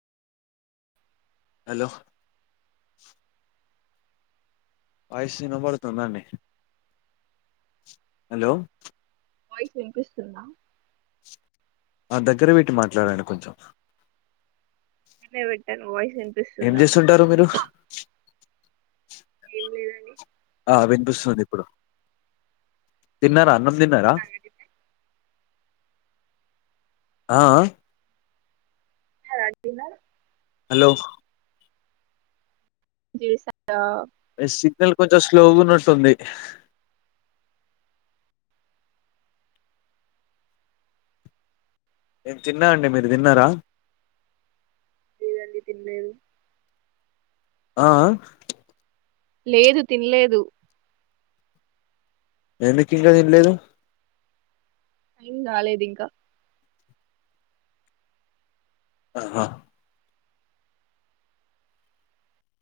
hello వయసు నబడుతుంద అండి హలో వాయిస్ వినిపిస్తుందా ఆ దగ్గరవిటి మాట్లాడాను కొంచెం అ విట్టను పో ఏం చేస్తుంటారు మీరు ఏం లేదండి ఆ వినిపిస్తుంది ఇప్పుడు తిన్నారా అన్నం తిన్నారా తిన్నారా ఆ రాజన్నారు హలో స సిగ్నల్ కొంచెం స్లోగా ఉన్నట్టుంది నేను తిన్నా అండి మీరు తిన్నారా ఇదండి తిన్న ఆ లేదు తినలేదు ఎందుకు ఇంకా నిల్లేదు అయిన్ రాలేదు ఇంకా ఆహా